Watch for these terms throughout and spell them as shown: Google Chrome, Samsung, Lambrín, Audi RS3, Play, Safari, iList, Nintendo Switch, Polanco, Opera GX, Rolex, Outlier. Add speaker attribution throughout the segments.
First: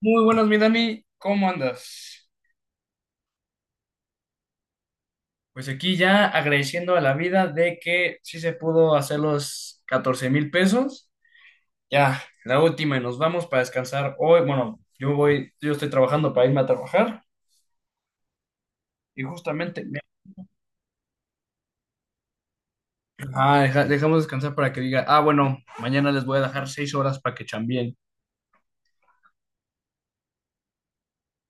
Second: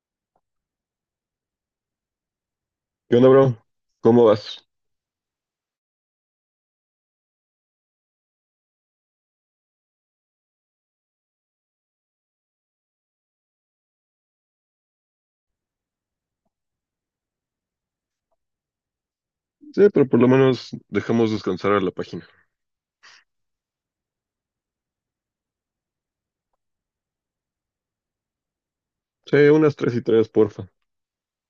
Speaker 1: Muy buenas, mi Dani, ¿cómo andas?
Speaker 2: ¿Qué onda, bro? ¿Cómo vas?
Speaker 1: Pues aquí ya agradeciendo a la vida de que sí se pudo hacer los 14,000 pesos. Ya, la última y nos vamos para descansar hoy. Bueno, yo estoy trabajando para irme a trabajar y justamente
Speaker 2: Sí, pero por lo menos dejamos descansar a la página.
Speaker 1: dejamos descansar para que diga, bueno, mañana les voy a dejar 6 horas para que chambien.
Speaker 2: Sí, unas tres y tres, porfa.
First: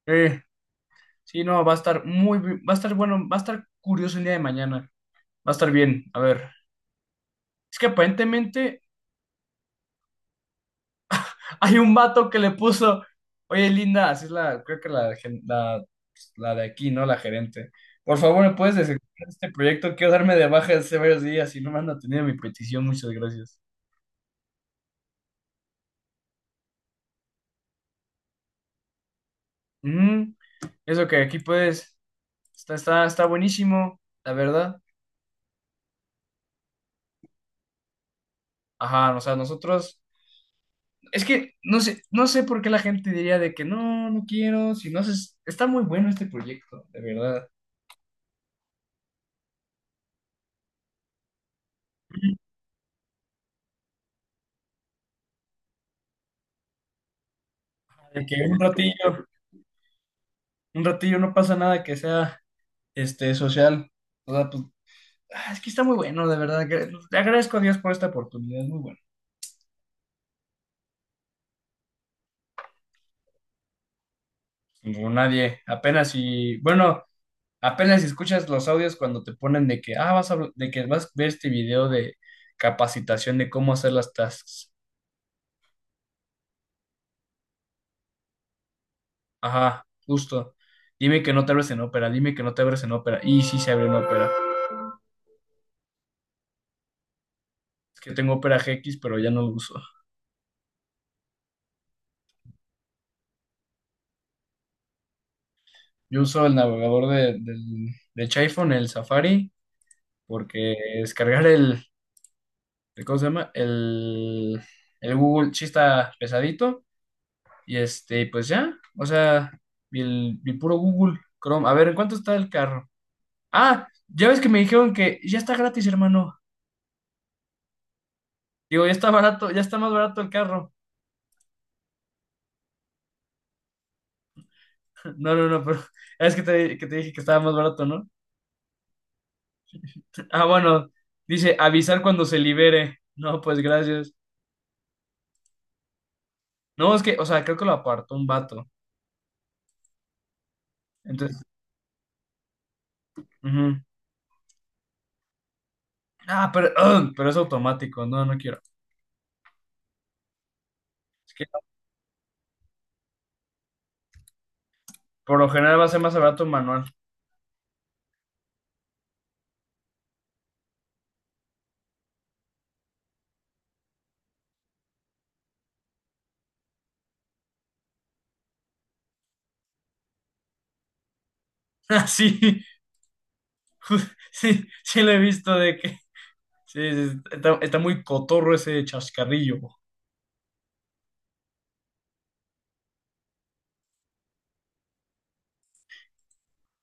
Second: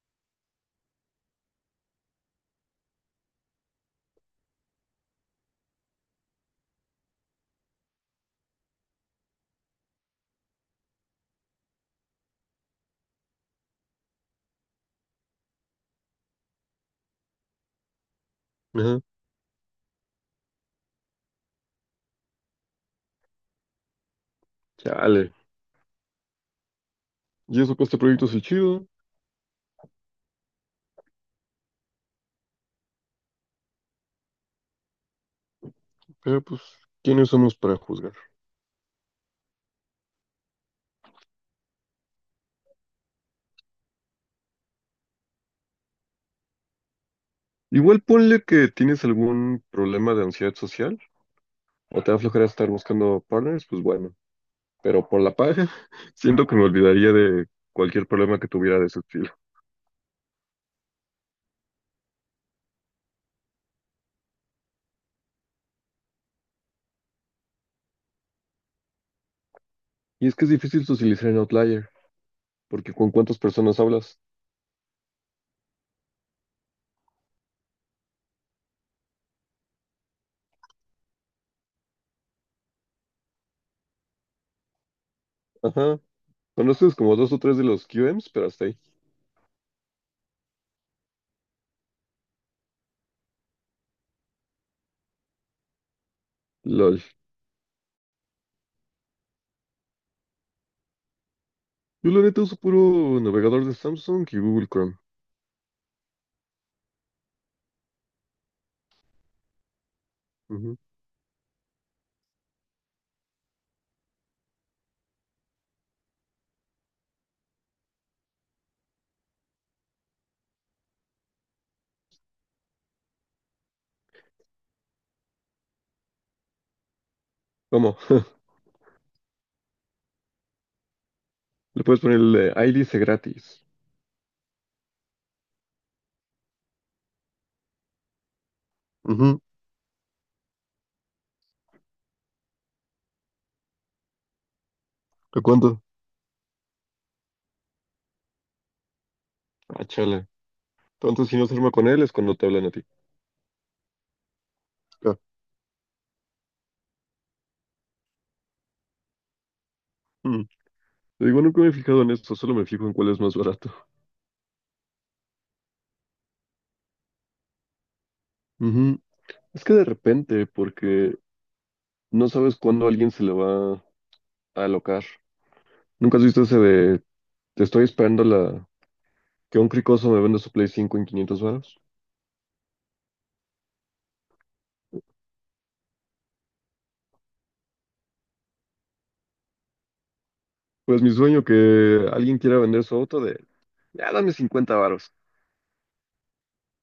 Speaker 1: Eh, sí, no, va a estar muy, va a estar bueno, va a estar curioso el día de mañana. Va a estar bien, a ver. Es que aparentemente hay un vato que le puso, oye Linda, así es la, creo que la, la de aquí, ¿no? La gerente. Por favor, ¿me puedes
Speaker 2: Ajá.
Speaker 1: desactivar este proyecto? Quiero darme de baja de hace varios días y no me han atendido mi petición, muchas gracias.
Speaker 2: Chale. Y eso que este proyecto es el chido,
Speaker 1: Ujú. Eso que aquí puedes, está buenísimo, la verdad.
Speaker 2: pero pues, ¿quiénes somos para juzgar?
Speaker 1: Ajá, o sea, nosotros, es que no sé, no sé por qué la gente diría de que no, no quiero, si no haces, está muy bueno este proyecto, de verdad.
Speaker 2: Igual ponle que tienes algún problema de ansiedad social o te va a aflojar estar buscando partners, pues bueno. Pero por la paja, siento que me olvidaría de cualquier
Speaker 1: De que
Speaker 2: problema que tuviera de ese estilo.
Speaker 1: un ratillo no pasa nada que sea este, social. O sea, pues, es que está muy bueno, de verdad. Le agradezco a Dios por esta oportunidad, es muy bueno.
Speaker 2: Y es que es difícil socializar en Outlier, porque ¿con cuántas personas hablas?
Speaker 1: Como nadie, apenas si, bueno, apenas si escuchas los audios cuando te ponen de que, de que vas a ver este video de capacitación de cómo hacer las tasks.
Speaker 2: Ajá. Conoces como dos o tres de los QMs, pero hasta ahí.
Speaker 1: Ajá, justo. Dime que no te abres en Opera, dime que no te abres en Opera. Y sí se abre en Opera.
Speaker 2: LOL.
Speaker 1: Es que tengo Opera GX, pero ya no lo uso.
Speaker 2: Yo la neta uso puro navegador de Samsung y Google Chrome.
Speaker 1: Yo uso el navegador de, de iPhone, el Safari, porque
Speaker 2: Ujú.
Speaker 1: descargar el, ¿cómo se llama? El Google sí está pesadito. Y este, pues ya, o sea, el puro Google Chrome. A ver, ¿en cuánto está el carro? Ah, ya ves que me dijeron que ya está gratis, hermano.
Speaker 2: ¿Cómo?
Speaker 1: Digo, ya está barato, ya está más barato el carro.
Speaker 2: Le puedes poner el iList gratis.
Speaker 1: No, no, no, pero es que que te dije que estaba más barato, ¿no?
Speaker 2: Ujú.
Speaker 1: Ah, bueno, dice avisar cuando se libere. No, pues gracias.
Speaker 2: ¿Te cuento?
Speaker 1: No, es que, o sea, creo que lo apartó un vato.
Speaker 2: Ah, chale. Entonces, si
Speaker 1: Entonces,
Speaker 2: no se arma con él, es cuando te hablan a ti.
Speaker 1: ujú.
Speaker 2: Ah,
Speaker 1: Pero, pero es automático. No, no quiero.
Speaker 2: mm. Te digo, nunca me he fijado en esto, solo me fijo en cuál es más barato.
Speaker 1: Por lo general va a ser más barato un manual.
Speaker 2: Ujú. Es que de repente, porque no sabes cuándo alguien se le va a alocar. ¿Nunca has visto ese de te estoy esperando la que un cricoso me venda su Play 5 en 500 varos?
Speaker 1: Ah, sí, sí, sí lo he visto de que... Sí, sí, está muy cotorro ese chascarrillo.
Speaker 2: Pues mi sueño que alguien quiera vender su auto de, ya dame 50 varos.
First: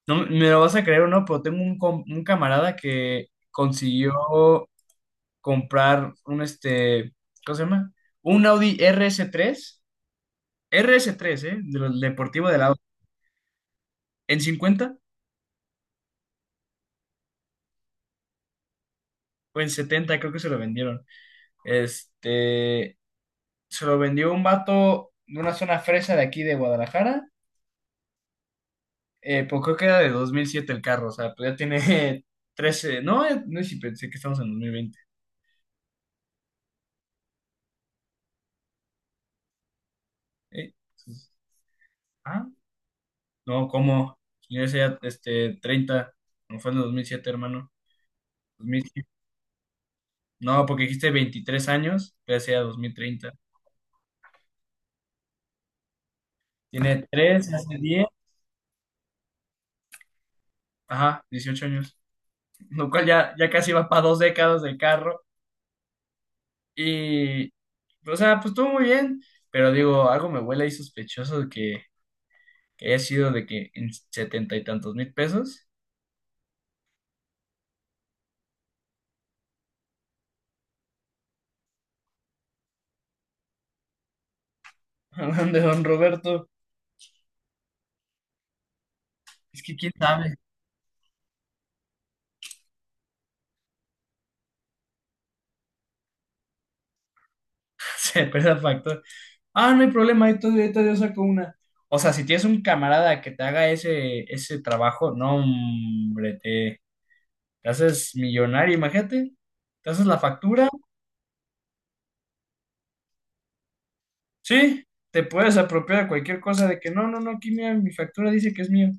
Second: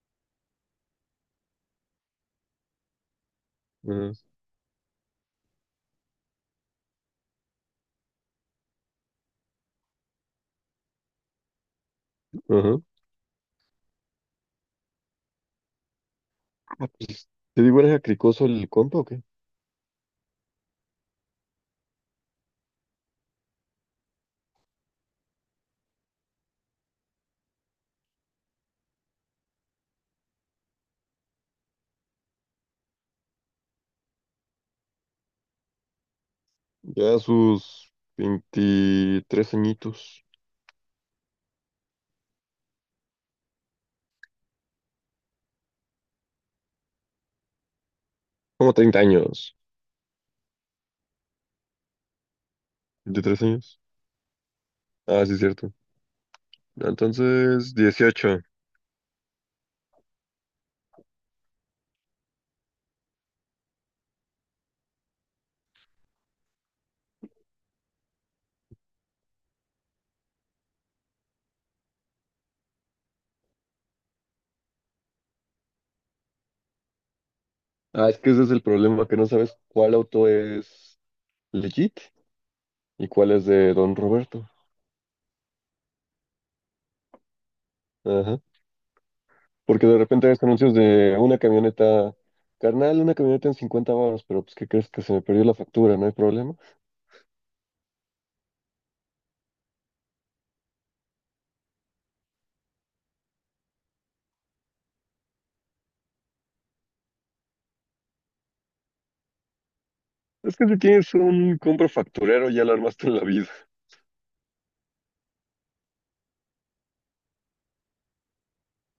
Speaker 1: No, me lo vas a creer o no, pero tengo un camarada que consiguió comprar un, este, ¿cómo se llama? Un Audi RS3, rs tres, R S tres, ¿eh? De los deportivo del
Speaker 2: Ajá.
Speaker 1: Audi. En 50
Speaker 2: Ah, pues, ¿te digo, eres cricoso el compa o qué?
Speaker 1: o en 70 creo que se lo vendieron. Este, Se lo vendió un vato de una zona fresa de aquí de Guadalajara. Pues creo que era de 2007 el carro, o sea, pues ya tiene 13 no, no sí, pensé que estamos en 2020.
Speaker 2: Ya sus 23 añitos.
Speaker 1: Eh, pues, ah, no, ¿cómo? Yo decía, este, 30 no fue en el 2007, hermano.
Speaker 2: Como treinta
Speaker 1: 2007.
Speaker 2: años.
Speaker 1: No, porque dijiste 23 años, pero decía 2030.
Speaker 2: ¿23 años? Ah, sí, es cierto.
Speaker 1: Tiene 3
Speaker 2: Entonces,
Speaker 1: hace 10,
Speaker 2: 18.
Speaker 1: ajá, 18 años, lo cual ya casi va para dos décadas del carro. Y, o sea, pues estuvo muy bien, pero digo, algo me huele ahí sospechoso de que, haya sido de que en setenta y tantos mil pesos.
Speaker 2: Ah, es que ese es el problema, que no sabes cuál auto es legit y cuál es de Don Roberto.
Speaker 1: Hablan de Don Roberto.
Speaker 2: Ajá.
Speaker 1: Es que
Speaker 2: Porque
Speaker 1: quién
Speaker 2: de repente
Speaker 1: sabe,
Speaker 2: ves anuncios de una camioneta, carnal, una camioneta en 50 baros, pero pues, ¿qué crees? Que se me perdió la factura. No hay problema.
Speaker 1: se pierde el factor. Ah, no hay problema, ahí todavía yo saco una. O sea, si tienes un camarada que te haga ese trabajo, no, hombre, te haces millonario, imagínate. Te haces la
Speaker 2: Es que
Speaker 1: factura.
Speaker 2: si tienes un compro facturero, ya lo armaste en la vida.
Speaker 1: Sí, te puedes apropiar cualquier cosa de que no, no, no, aquí mira, mi factura dice que es mío.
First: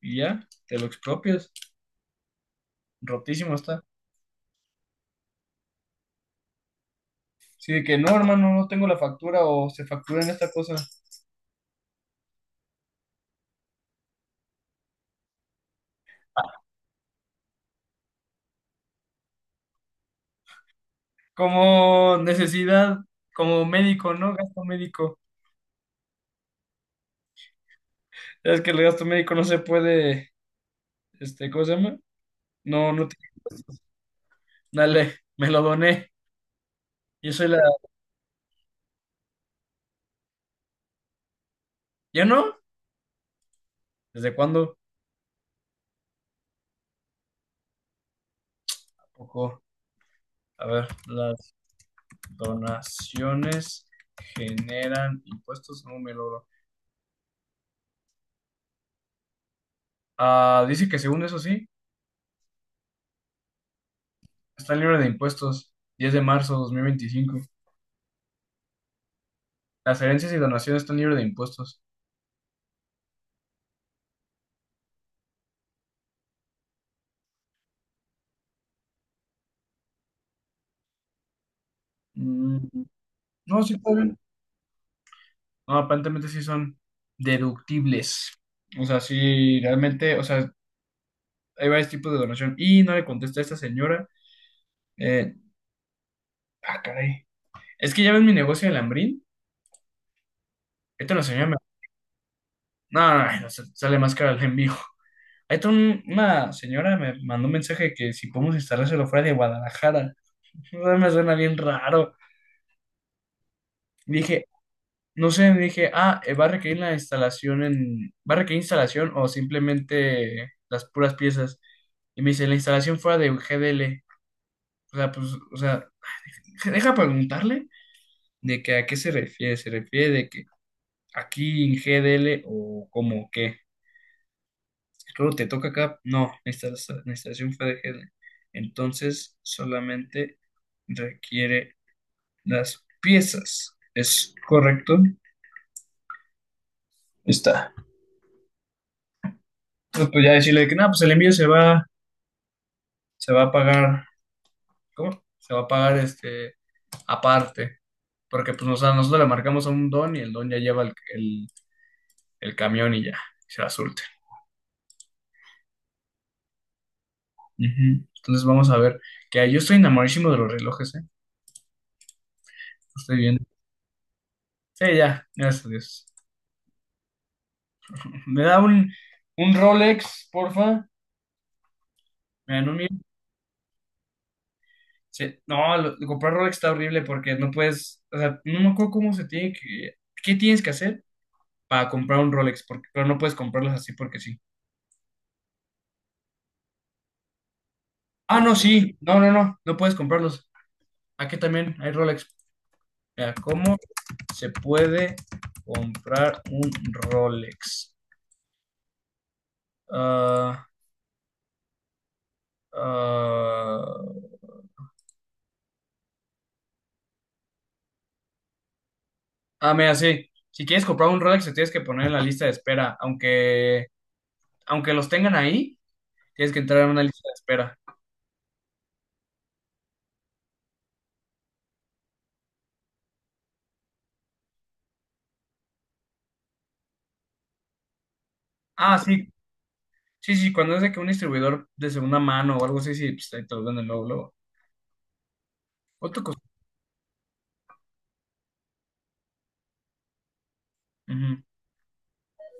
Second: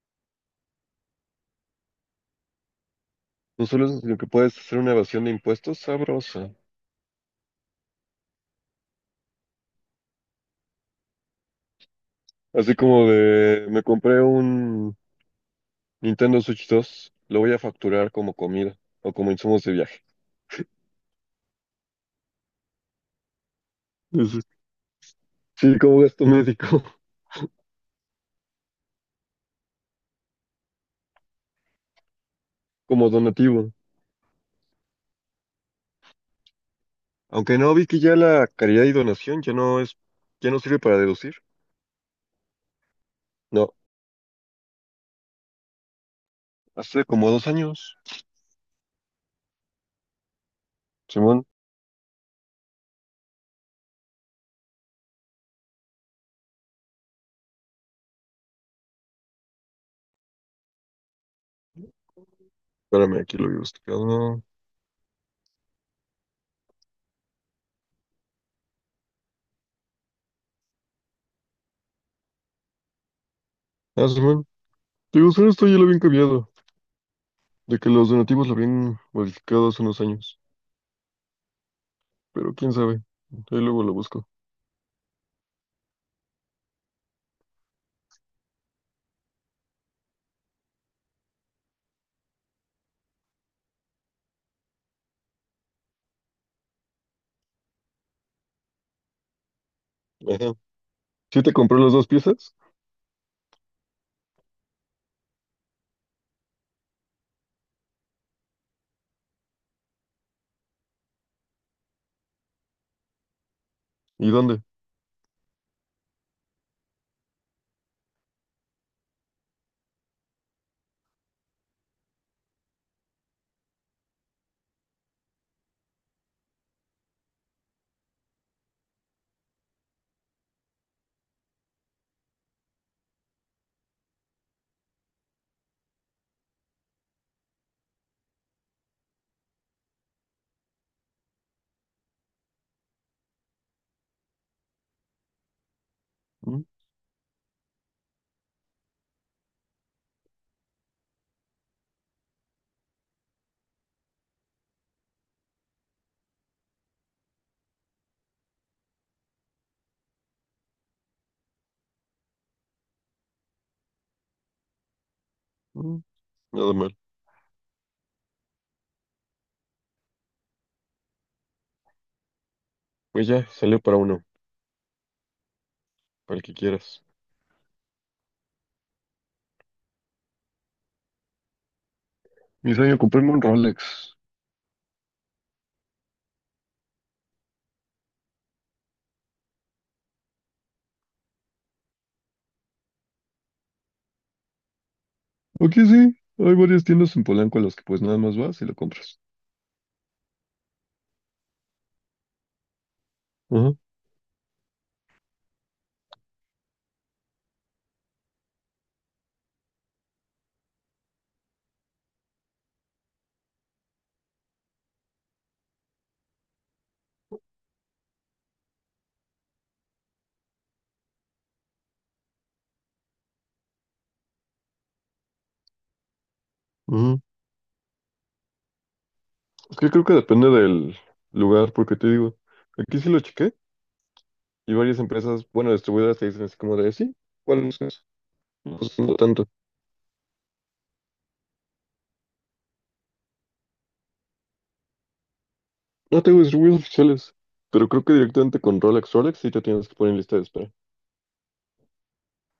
Speaker 1: Y ya, te lo expropias. Rotísimo
Speaker 2: No
Speaker 1: está.
Speaker 2: solo eso, sino que puedes hacer una evasión de impuestos sabrosa.
Speaker 1: Sí, de que no, hermano, no tengo la factura o se factura en esta cosa.
Speaker 2: Así como de, me compré un Nintendo Switch 2, lo voy a facturar como comida o como insumos de viaje.
Speaker 1: Como necesidad, como médico, ¿no?
Speaker 2: Eso
Speaker 1: Gasto médico.
Speaker 2: sí, como gasto médico,
Speaker 1: Es que el gasto médico no se puede, este, ¿cómo se llama? No, no
Speaker 2: como
Speaker 1: tiene.
Speaker 2: donativo.
Speaker 1: Dale, me lo doné. Yo soy
Speaker 2: Aunque
Speaker 1: la.
Speaker 2: no, vi que ya la caridad y donación ya no sirve para deducir.
Speaker 1: ¿Ya no?
Speaker 2: No,
Speaker 1: ¿Desde cuándo?
Speaker 2: hace como 2 años.
Speaker 1: Tampoco. A ver,
Speaker 2: Simón,
Speaker 1: las donaciones generan impuestos, no me logro. Ah, dice que según eso sí,
Speaker 2: espérame, aquí lo había buscado.
Speaker 1: está libre de impuestos. 10 de marzo de 2025. Las herencias y donaciones están libres de impuestos.
Speaker 2: Ah, Simón, digo, solo esto ya lo habían cambiado, de que los donativos lo habían modificado hace unos años. Pero
Speaker 1: Mm,
Speaker 2: quién sabe, ahí
Speaker 1: no, sí,
Speaker 2: luego
Speaker 1: está
Speaker 2: lo
Speaker 1: bien.
Speaker 2: busco.
Speaker 1: No, aparentemente sí son deductibles. O sea, sí, realmente, o sea, hay varios tipos de donación. Y no le contesté a esta señora. Eh, Caray. Es que ya ves mi negocio de Lambrín.
Speaker 2: Ajá.
Speaker 1: Esta la
Speaker 2: Sí
Speaker 1: señora
Speaker 2: te
Speaker 1: me...
Speaker 2: compré las dos piezas.
Speaker 1: No, no, no, sale más caro el envío. Ahí está una señora me mandó un mensaje que si podemos instalárselo fuera de Guadalajara. No me suena bien raro.
Speaker 2: ¿Y
Speaker 1: Dije,
Speaker 2: dónde?
Speaker 1: no sé, dije, ¿va a requerir la instalación va a requerir instalación o simplemente las puras piezas? Y me dice, la instalación fuera de GDL. O sea, pues, o sea, deja preguntarle de que a qué se refiere de que aquí en GDL o como que, claro, te toca acá, no, la instalación fue de GDL. Entonces, solamente requiere las piezas. ¿Es correcto?
Speaker 2: Mm,
Speaker 1: Está. Pues, ya decirle que, nada pues el envío se va a pagar, ¿cómo? Se va a pagar este aparte, porque pues a nosotros le marcamos a un don y el don ya lleva el, el camión y ya, se la surte.
Speaker 2: mm, nada mal.
Speaker 1: Ujú. Entonces vamos a ver, que yo estoy enamoradísimo de los relojes, ¿eh? Lo estoy
Speaker 2: Pues
Speaker 1: viendo.
Speaker 2: ya, salió para uno,
Speaker 1: Sí, ya, gracias a Dios.
Speaker 2: para el que quieras.
Speaker 1: ¿Me da un Rolex, porfa? ¿Me dan
Speaker 2: Mi
Speaker 1: un
Speaker 2: sueño,
Speaker 1: mil?
Speaker 2: comprarme un Rolex.
Speaker 1: Sí. No, comprar Rolex está horrible porque no puedes, o sea, no me acuerdo cómo se tiene que, ¿qué tienes que hacer para comprar un Rolex? Porque, pero no puedes comprarlos así porque sí.
Speaker 2: Aquí sí, hay varias tiendas en Polanco a las que pues nada más
Speaker 1: Ah, no,
Speaker 2: vas y lo
Speaker 1: sí. No,
Speaker 2: compras.
Speaker 1: no, no. No puedes comprarlos. Aquí también hay Rolex. Mira,
Speaker 2: Ajá,
Speaker 1: ¿cómo se puede comprar un Rolex? Ah, ah, mira, sí. Si quieres comprar un Rolex, te tienes que poner en la lista de espera. Aunque los tengan ahí, tienes que entrar en una
Speaker 2: ajá.
Speaker 1: lista de espera.
Speaker 2: Es que creo que depende del lugar, porque te digo, aquí sí lo chequé y varias empresas, bueno, distribuidoras te dicen así como de, sí, ¿cuál es eso? No
Speaker 1: Ah,
Speaker 2: pues, no
Speaker 1: sí.
Speaker 2: tanto.
Speaker 1: Sí, sí. Cuando es de que un distribuidor de segunda mano o algo así, sí, pues ahí te lo venden luego, luego. ¿Cuánto
Speaker 2: No tengo
Speaker 1: costó?
Speaker 2: distribuidores oficiales, pero creo que directamente con Rolex, Rolex sí te tienes que poner en lista de espera.
Speaker 1: Ujú.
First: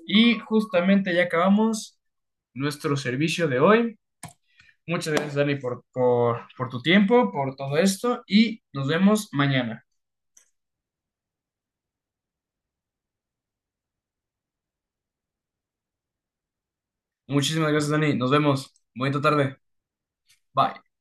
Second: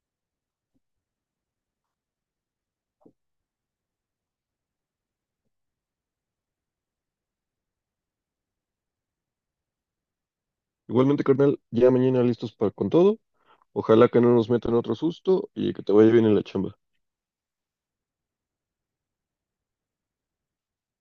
Speaker 1: Y justamente ya acabamos nuestro servicio de hoy. Muchas gracias, Dani, por tu tiempo, por todo esto y nos vemos mañana.
Speaker 2: Igualmente, carnal, ya mañana listos para con todo. Ojalá que no nos metan otro susto y que te vaya bien en la chamba.
Speaker 1: Muchísimas gracias, Dani. Nos vemos. Bonita tarde. Bye.